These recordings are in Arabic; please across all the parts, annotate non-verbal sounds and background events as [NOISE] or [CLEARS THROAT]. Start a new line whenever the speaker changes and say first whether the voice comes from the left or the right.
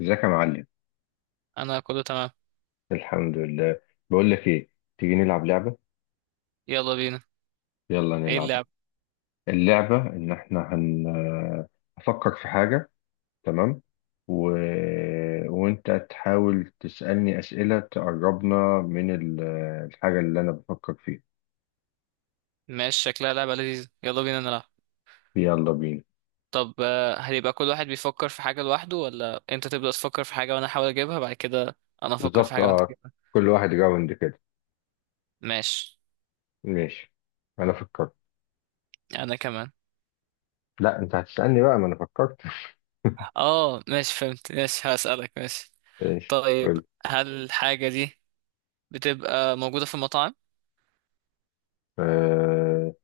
left: ازيك يا معلم؟
right: انا كله تمام.
left: الحمد لله. بقول لك ايه، تيجي نلعب لعبة؟
right: يلا بينا.
left: يلا
right: ايه
left: نلعب.
right: اللعب؟
left: اللعبة ان احنا هفكر في حاجة، تمام، و... وانت تحاول تسألني أسئلة تقربنا من ال- الحاجة اللي انا بفكر فيها.
right: ماشي، شكلها لعبة لذيذة، يلا بينا نلعب.
left: يلا بينا.
right: طب هيبقى كل واحد بيفكر في حاجة لوحده ولا انت تبدأ تفكر في حاجة وانا احاول اجيبها بعد كده؟ انا افكر في
left: بالظبط،
right: حاجة وانت
left: اه،
right: تجيبها.
left: كل واحد راوند كده.
right: ماشي.
left: ماشي. انا فكرت.
right: انا كمان.
left: لا انت هتسألني بقى، ما انا فكرت.
right: اه، ماشي فهمت، ماشي هسألك، ماشي.
left: [LAUGHS] ماشي،
right: طيب،
left: قول.
right: هل الحاجة دي بتبقى موجودة في المطاعم؟
left: آه،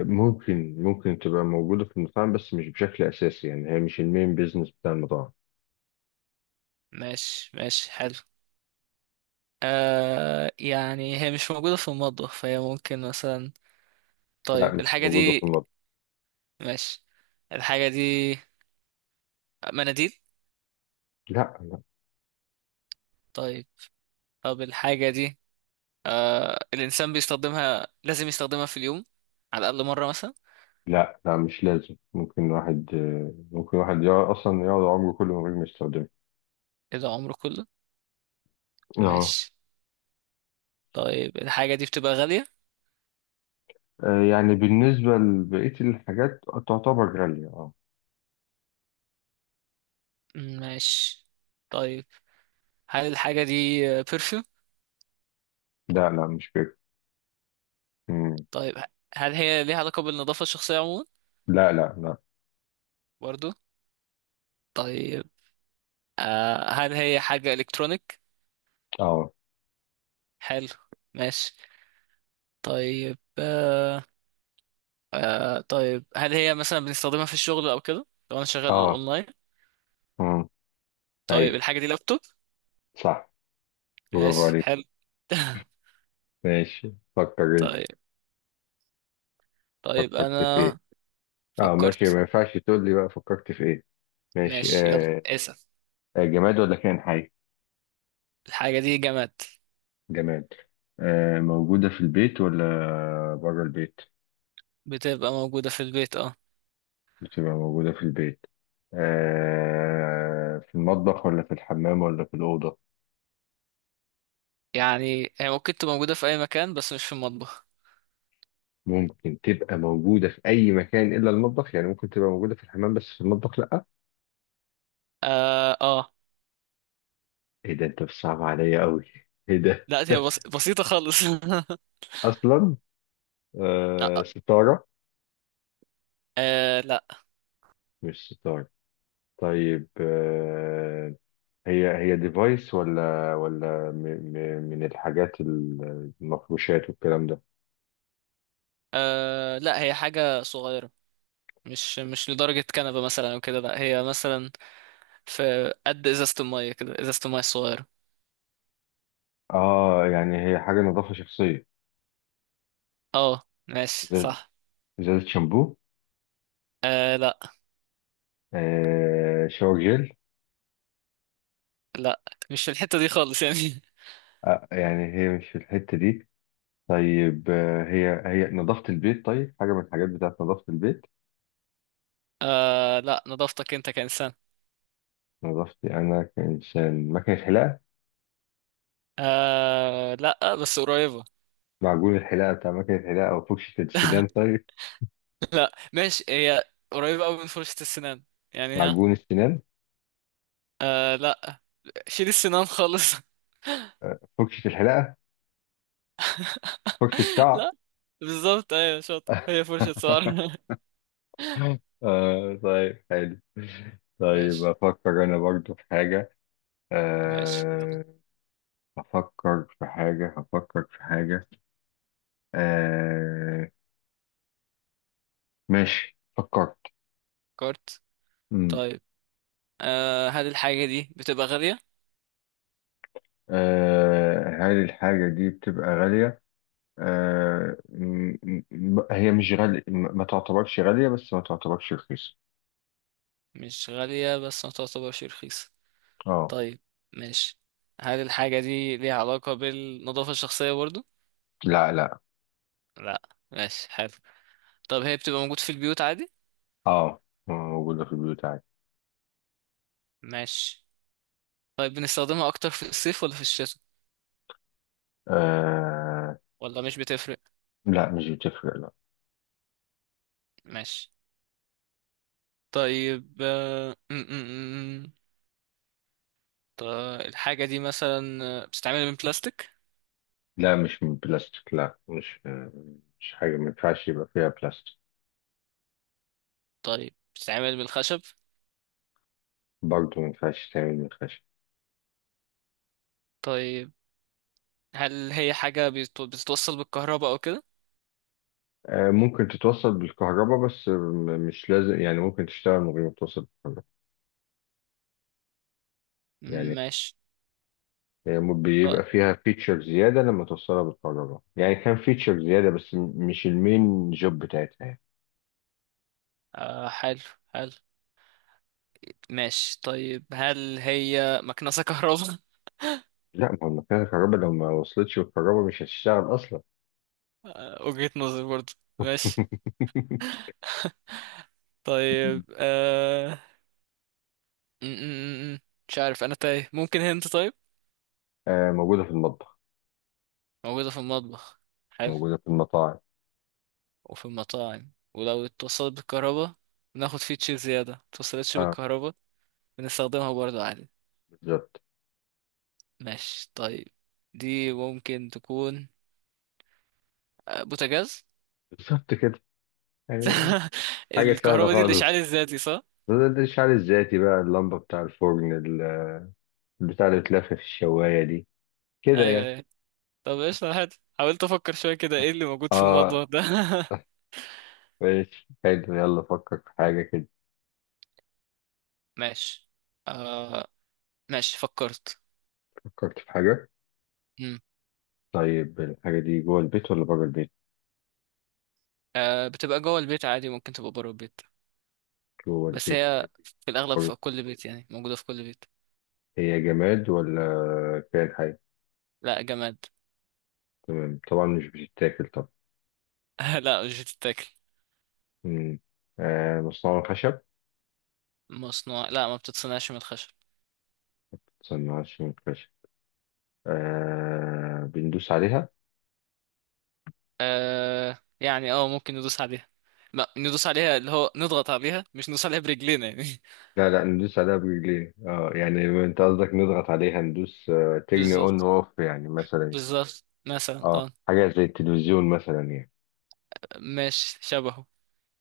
left: ممكن تبقى موجودة في المطاعم بس مش بشكل أساسي، يعني هي مش المين بيزنس بتاع المطاعم.
right: ماشي، ماشي، حلو. يعني هي مش موجودة في المطبخ، فهي ممكن مثلا.
left: لا
right: طيب
left: مش
right: الحاجة
left: موجودة في
right: دي.
left: المطاعم.
right: ماشي. الحاجة دي مناديل؟
left: لا لا.
right: طيب. طب الحاجة دي، الإنسان بيستخدمها، لازم يستخدمها في اليوم على الأقل مرة مثلا.
left: لا، مش لازم، ممكن واحد يقعد أصلا، يقعد عمره كله من غير ما يستخدمها.
right: كده عمره كله؟
left: اه.
right: ماشي. طيب الحاجة دي بتبقى غالية.
left: آه، يعني بالنسبة لبقية الحاجات تعتبر غالية، اه.
right: ماشي. طيب، هل الحاجة دي بيرفيوم؟
left: لا لا مش كده. مم.
right: طيب، هل هي ليها علاقة بالنظافة الشخصية عموما؟
left: لا لا لا.
right: برضو. طيب، هل هي حاجة إلكترونيك؟
left: اه.
right: حلو. ماشي. طيب، طيب هل هي مثلا بنستخدمها في الشغل أو كده لو أنا شغال
left: اه.
right: أونلاين؟
left: مم.
right: طيب
left: أيوة
right: الحاجة دي لابتوب؟
left: صح، برافو
right: ماشي
left: عليك.
right: حلو. [LAUGHS]
left: ماشي، فكر أنت.
right: طيب، طيب
left: فكرت في إيه؟
right: انا
left: اه ماشي،
right: فكرت.
left: ما ينفعش تقول لي بقى فكرت في إيه. ماشي،
right: ماشي، يلا
left: آه.
right: اسأل.
left: آه، جماد ولا كائن حي؟
right: الحاجة دي جماد.
left: جماد. آه، موجودة في البيت ولا بره البيت؟
right: بتبقى موجودة في البيت، اه.
left: بتبقى موجودة في البيت. آه، في المطبخ ولا في الحمام ولا في الأوضة؟
right: يعني هي ممكن تبقى موجودة في اي مكان بس مش في المطبخ.
left: ممكن تبقى موجودة في أي مكان إلا المطبخ، يعني ممكن تبقى موجودة في الحمام بس في المطبخ لأ؟
right: اه، اه.
left: إيه ده أنت بتصعب عليا أوي، إيه ده؟
right: لا هي
left: [LAUGHS]
right: بسيطة خالص. [LAUGHS]
left: أصلا آه
right: آه.
left: ستارة.
right: آه لا.
left: مش ستارة. طيب آه، هي هي ديفايس ولا م م من الحاجات المفروشات والكلام ده؟
right: آه لا، هي حاجة صغيرة، مش لدرجة كنبة مثلا او كده، لا هي مثلا في قد ازازة المية كده، ازازة المية الصغيرة.
left: اه يعني هي حاجه نظافه شخصيه.
right: اه، ماشي
left: ازازه،
right: صح.
left: إزازة شامبو.
right: آه لا.
left: آه، شاور جل.
right: لا مش في الحتة دي خالص يعني.
left: آه يعني هي مش في الحته دي. طيب آه، هي هي نظافه البيت، طيب حاجه من الحاجات بتاعت نظافه البيت.
right: آه لا، نظافتك انت كإنسان.
left: نظافتي انا كانسان، مكنه حلاقه.
right: آه لا، بس قريبة.
left: معجون الحلاقه بتاع مكنه الحلاقه وفرشه السنان، طيب
right: [LAUGHS] لا ماشي، هي قريبة قوي من فرشة السنان، يعني ها.
left: معجون السنان،
right: آه لا، شيل السنان خالص.
left: فرشه الحلاقه، فرشه
right: [LAUGHS]
left: شعر.
right: لا، بالظبط، ايوه شاطر، هي فرشة شعر.
left: [LAUGHS] [LAUGHS] آه طيب حلو.
right: [LAUGHS]
left: طيب
right: ماشي.
left: أفكر أنا برضو في حاجة،
right: ماشي، يلا.
left: أه. أفكر في حاجة، هفكر في حاجة، أه. ماشي فكرت.
right: كارت.
left: مم.
right: طيب، هل الحاجة دي بتبقى غالية؟
left: أه، هل الحاجة دي بتبقى غالية؟ أه، هي مش غالية، ما تعتبرش غالية بس ما تعتبرش رخيصة.
right: مش غالية بس ما تعتبرش رخيصة.
left: اه.
right: طيب. ماشي. هل الحاجة دي ليها علاقة بالنظافة الشخصية برضو؟
left: لا لا.
right: لا. ماشي، حلو. طب هي بتبقى موجود في البيوت عادي؟
left: اه موجودة في البيوت عادي.
right: ماشي. طيب بنستخدمها اكتر في الصيف ولا في الشتاء
left: أه.
right: ولا مش بتفرق؟
left: لا مش بتفرق.
right: ماشي. طيب، طيب الحاجة دي مثلا، بتتعمل من بلاستيك؟
left: لا مش من بلاستيك، لا مش آه، مش حاجة ما ينفعش يبقى فيها بلاستيك.
right: طيب بتتعمل من خشب؟
left: برضه ما ينفعش تعمل من خشب.
right: طيب هل هي حاجة بتتوصل بالكهرباء او كده؟
left: آه، ممكن تتوصل بالكهرباء بس مش لازم، يعني ممكن تشتغل من غير ما توصل بالكهرباء. يعني
right: ماشي.
left: هي
right: طيب.
left: بيبقى فيها فيتشر زيادة لما توصلها بالكهرباء، يعني كان فيتشر زيادة بس مش المين جوب بتاعتها يعني.
right: حلو. حلو. ماشي، طيب هل هي مكنسة كهرباء؟ [LAUGHS]
left: لا، ما هو المكنة الكهرباء لو ما وصلتش بالكهرباء مش هتشتغل أصلا.
right: آه، وجهة نظر برضه. ماشي.
left: [LAUGHS]
right: طيب، آه... م- م- م- م. مش عارف، انا تايه، ممكن هنت طيب.
left: آه، موجودة في المطبخ،
right: موجودة في المطبخ. حلو.
left: موجودة في المطاعم.
right: وفي المطاعم، ولو اتصلت بالكهرباء بناخد فيتشر زيادة، متصلتش
left: اه.
right: بالكهرباء بنستخدمها برضه عادي.
left: بالظبط.
right: ماشي طيب. دي ممكن تكون، بوتاجاز.
left: بالظبط كده يعني.
right: [LAUGHS]
left: حاجة سهلة
right: الكهرباء دي
left: خالص.
right: الإشعال الذاتي صح؟
left: ده الشعر الذاتي بقى، اللمبة بتاع الفرن البتاع اللي بتلف في الشواية دي كده
right: أيوه،
left: يعني.
right: أيوه. طب إيش حلو، حاولت أفكر شوية كده، إيه اللي موجود في
left: اه
right: المطبخ ده. [LAUGHS]
left: ماشي حلو، يلا فكر في حاجة كده.
right: ماشي. آه. ماشي، فكرت.
left: فكرت في حاجة.
right: مم.
left: طيب الحاجة دي جوه البيت ولا بره البيت؟
right: بتبقى جوه البيت عادي، ممكن تبقى بره البيت،
left: جوه
right: بس
left: البيت.
right: هي في الأغلب
left: بره
right: في
left: البيت.
right: كل بيت، يعني موجودة في كل بيت.
left: هي جماد ولا كائن حي؟
right: لا، جماد.
left: تمام، طبعا مش بتتاكل طبعا.
right: [LAUGHS] لا، مش بتتاكل.
left: مم. آه، مصنوعة من خشب؟
right: لا، ما بتتصنعش من الخشب.
left: مصنوعة من خشب. آه بندوس عليها؟
right: ممكن ندوس عليها، ما ندوس عليها اللي هو نضغط عليها، مش ندوس عليها برجلينا يعني.
left: لا لا، ندوس عليها برجلين، اه، يعني انت قصدك نضغط عليها، ندوس،
right: [LAUGHS]
left: تجني اون
right: بالظبط.
left: اوف يعني مثلا.
right: بالظبط مثلا،
left: اه
right: اه.
left: حاجه زي التلفزيون مثلا يعني.
right: ماشي، شبهه.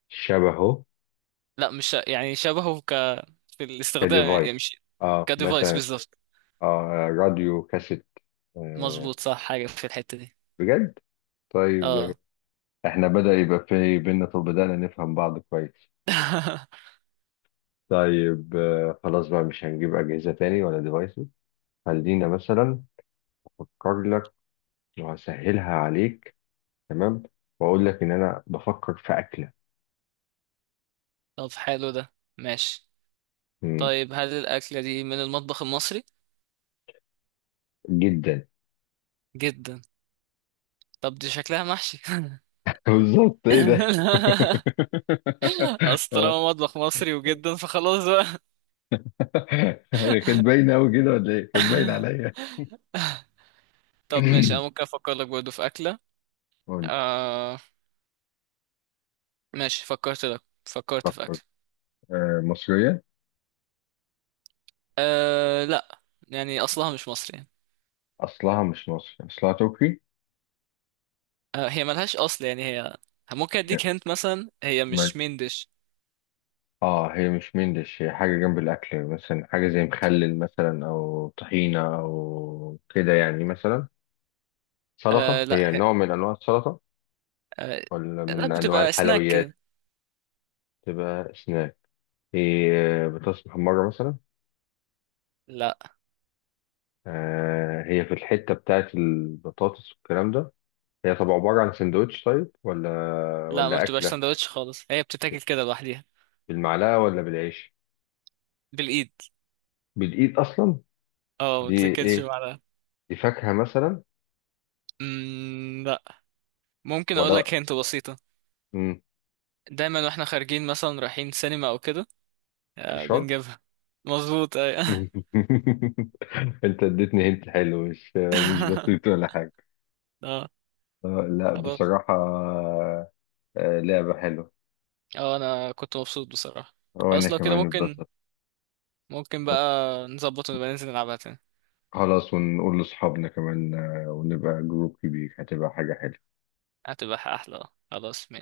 left: شبهه
right: لا، مش يعني شبهه في الاستخدام
left: كديفايس،
right: يعني مش.
left: اه
right: كديفايس،
left: مثلا.
right: بالظبط.
left: اه راديو كاسيت، آه.
right: مظبوط، صح، حاجة في الحتة دي.
left: بجد. طيب
right: اه.
left: احنا بدأ يبقى في بينا، طب بدأنا نفهم بعض كويس.
right: [LAUGHS]
left: طيب آه، خلاص بقى مش هنجيب أجهزة تاني ولا ديفايسز. خلينا مثلا أفكر لك وهسهلها عليك، تمام، وأقول لك إن أنا بفكر في أكلة.
right: طب حلو ده. ماشي. طيب، هل الأكلة دي من المطبخ المصري؟
left: جدا.
right: جدا. طب دي شكلها محشي.
left: [LAUGHS] بالظبط، ايه ده؟ [LAUGHS]
right: [LAUGHS] اصل
left: آه،
right: طالما مطبخ مصري وجدا، فخلاص بقى.
left: هي كانت باينه قوي كده ولا ايه، كانت باين عليا؟
right: طب ماشي،
left: [CLEARS THROAT]
right: انا ممكن افكر لك برضه في اكله.
left: قول.
right: آه، ماشي، فكرت لك، فكرت في
left: فكر.
right: اكله.
left: آه، مصريه.
right: آه لا. يعني اصلها مش مصري يعني.
left: اصلها مش مصري، اصلها تركي.
right: آه، هي ملهاش اصل يعني، هي ممكن
left: هي-
right: اديك هنت مثلا، هي
left: أمال-
right: مش مين ديش.
left: اه هي مش مندش، هي حاجه جنب الاكل، مثلا حاجه زي مخلل مثلا او طحينه او كده يعني. مثلا سلطه،
right: آه لا،
left: هي نوع من انواع السلطه
right: آه
left: ولا
right: لا،
left: من انواع
right: بتبقى سناك
left: الحلويات.
right: كده.
left: تبقى سناك، هي بطاطس محمره مثلا.
right: لا،
left: آه هي في الحتة بتاعت البطاطس والكلام ده. هي طب عبارة عن سندوتش طيب، ولا
right: لا، ما
left: ولا
right: بتبقاش
left: أكلة؟
right: سندوتش خالص، هي بتتاكل كده لوحدها.
left: بالمعلقة ولا بالعيش؟
right: بالايد.
left: بالإيد أصلا.
right: اه، ما
left: دي
right: بتتاكلش
left: إيه؟
right: بعدها.
left: دي فاكهة مثلا؟
right: امم، لا. ممكن اقول
left: ولا
right: لك هنت بسيطه.
left: مم.
right: دايما واحنا خارجين مثلا رايحين سينما او كده،
left: في الشرب.
right: بنجيبها. مظبوط، ايوه.
left: [LAUGHS] أنت اديتني هنت حلو، مش مش بسيط
right: [LAUGHS]
left: ولا حاجة.
right: اه،
left: آه لا
right: خلاص.
left: بصراحة، آه لعبة حلوة.
right: اه، انا كنت مبسوط بصراحة.
left: وأنا
right: خلاص لو كده
left: كمان
right: ممكن
left: اتبسطت.
right: ممكن بقى نظبط ونبقى ننزل نلعبها تاني.
left: خلاص، ونقول لأصحابنا كمان، آه، ونبقى جروب كبير، هتبقى حاجة حلوة.
right: هتبقى احلى، اه، خلاص ماشي.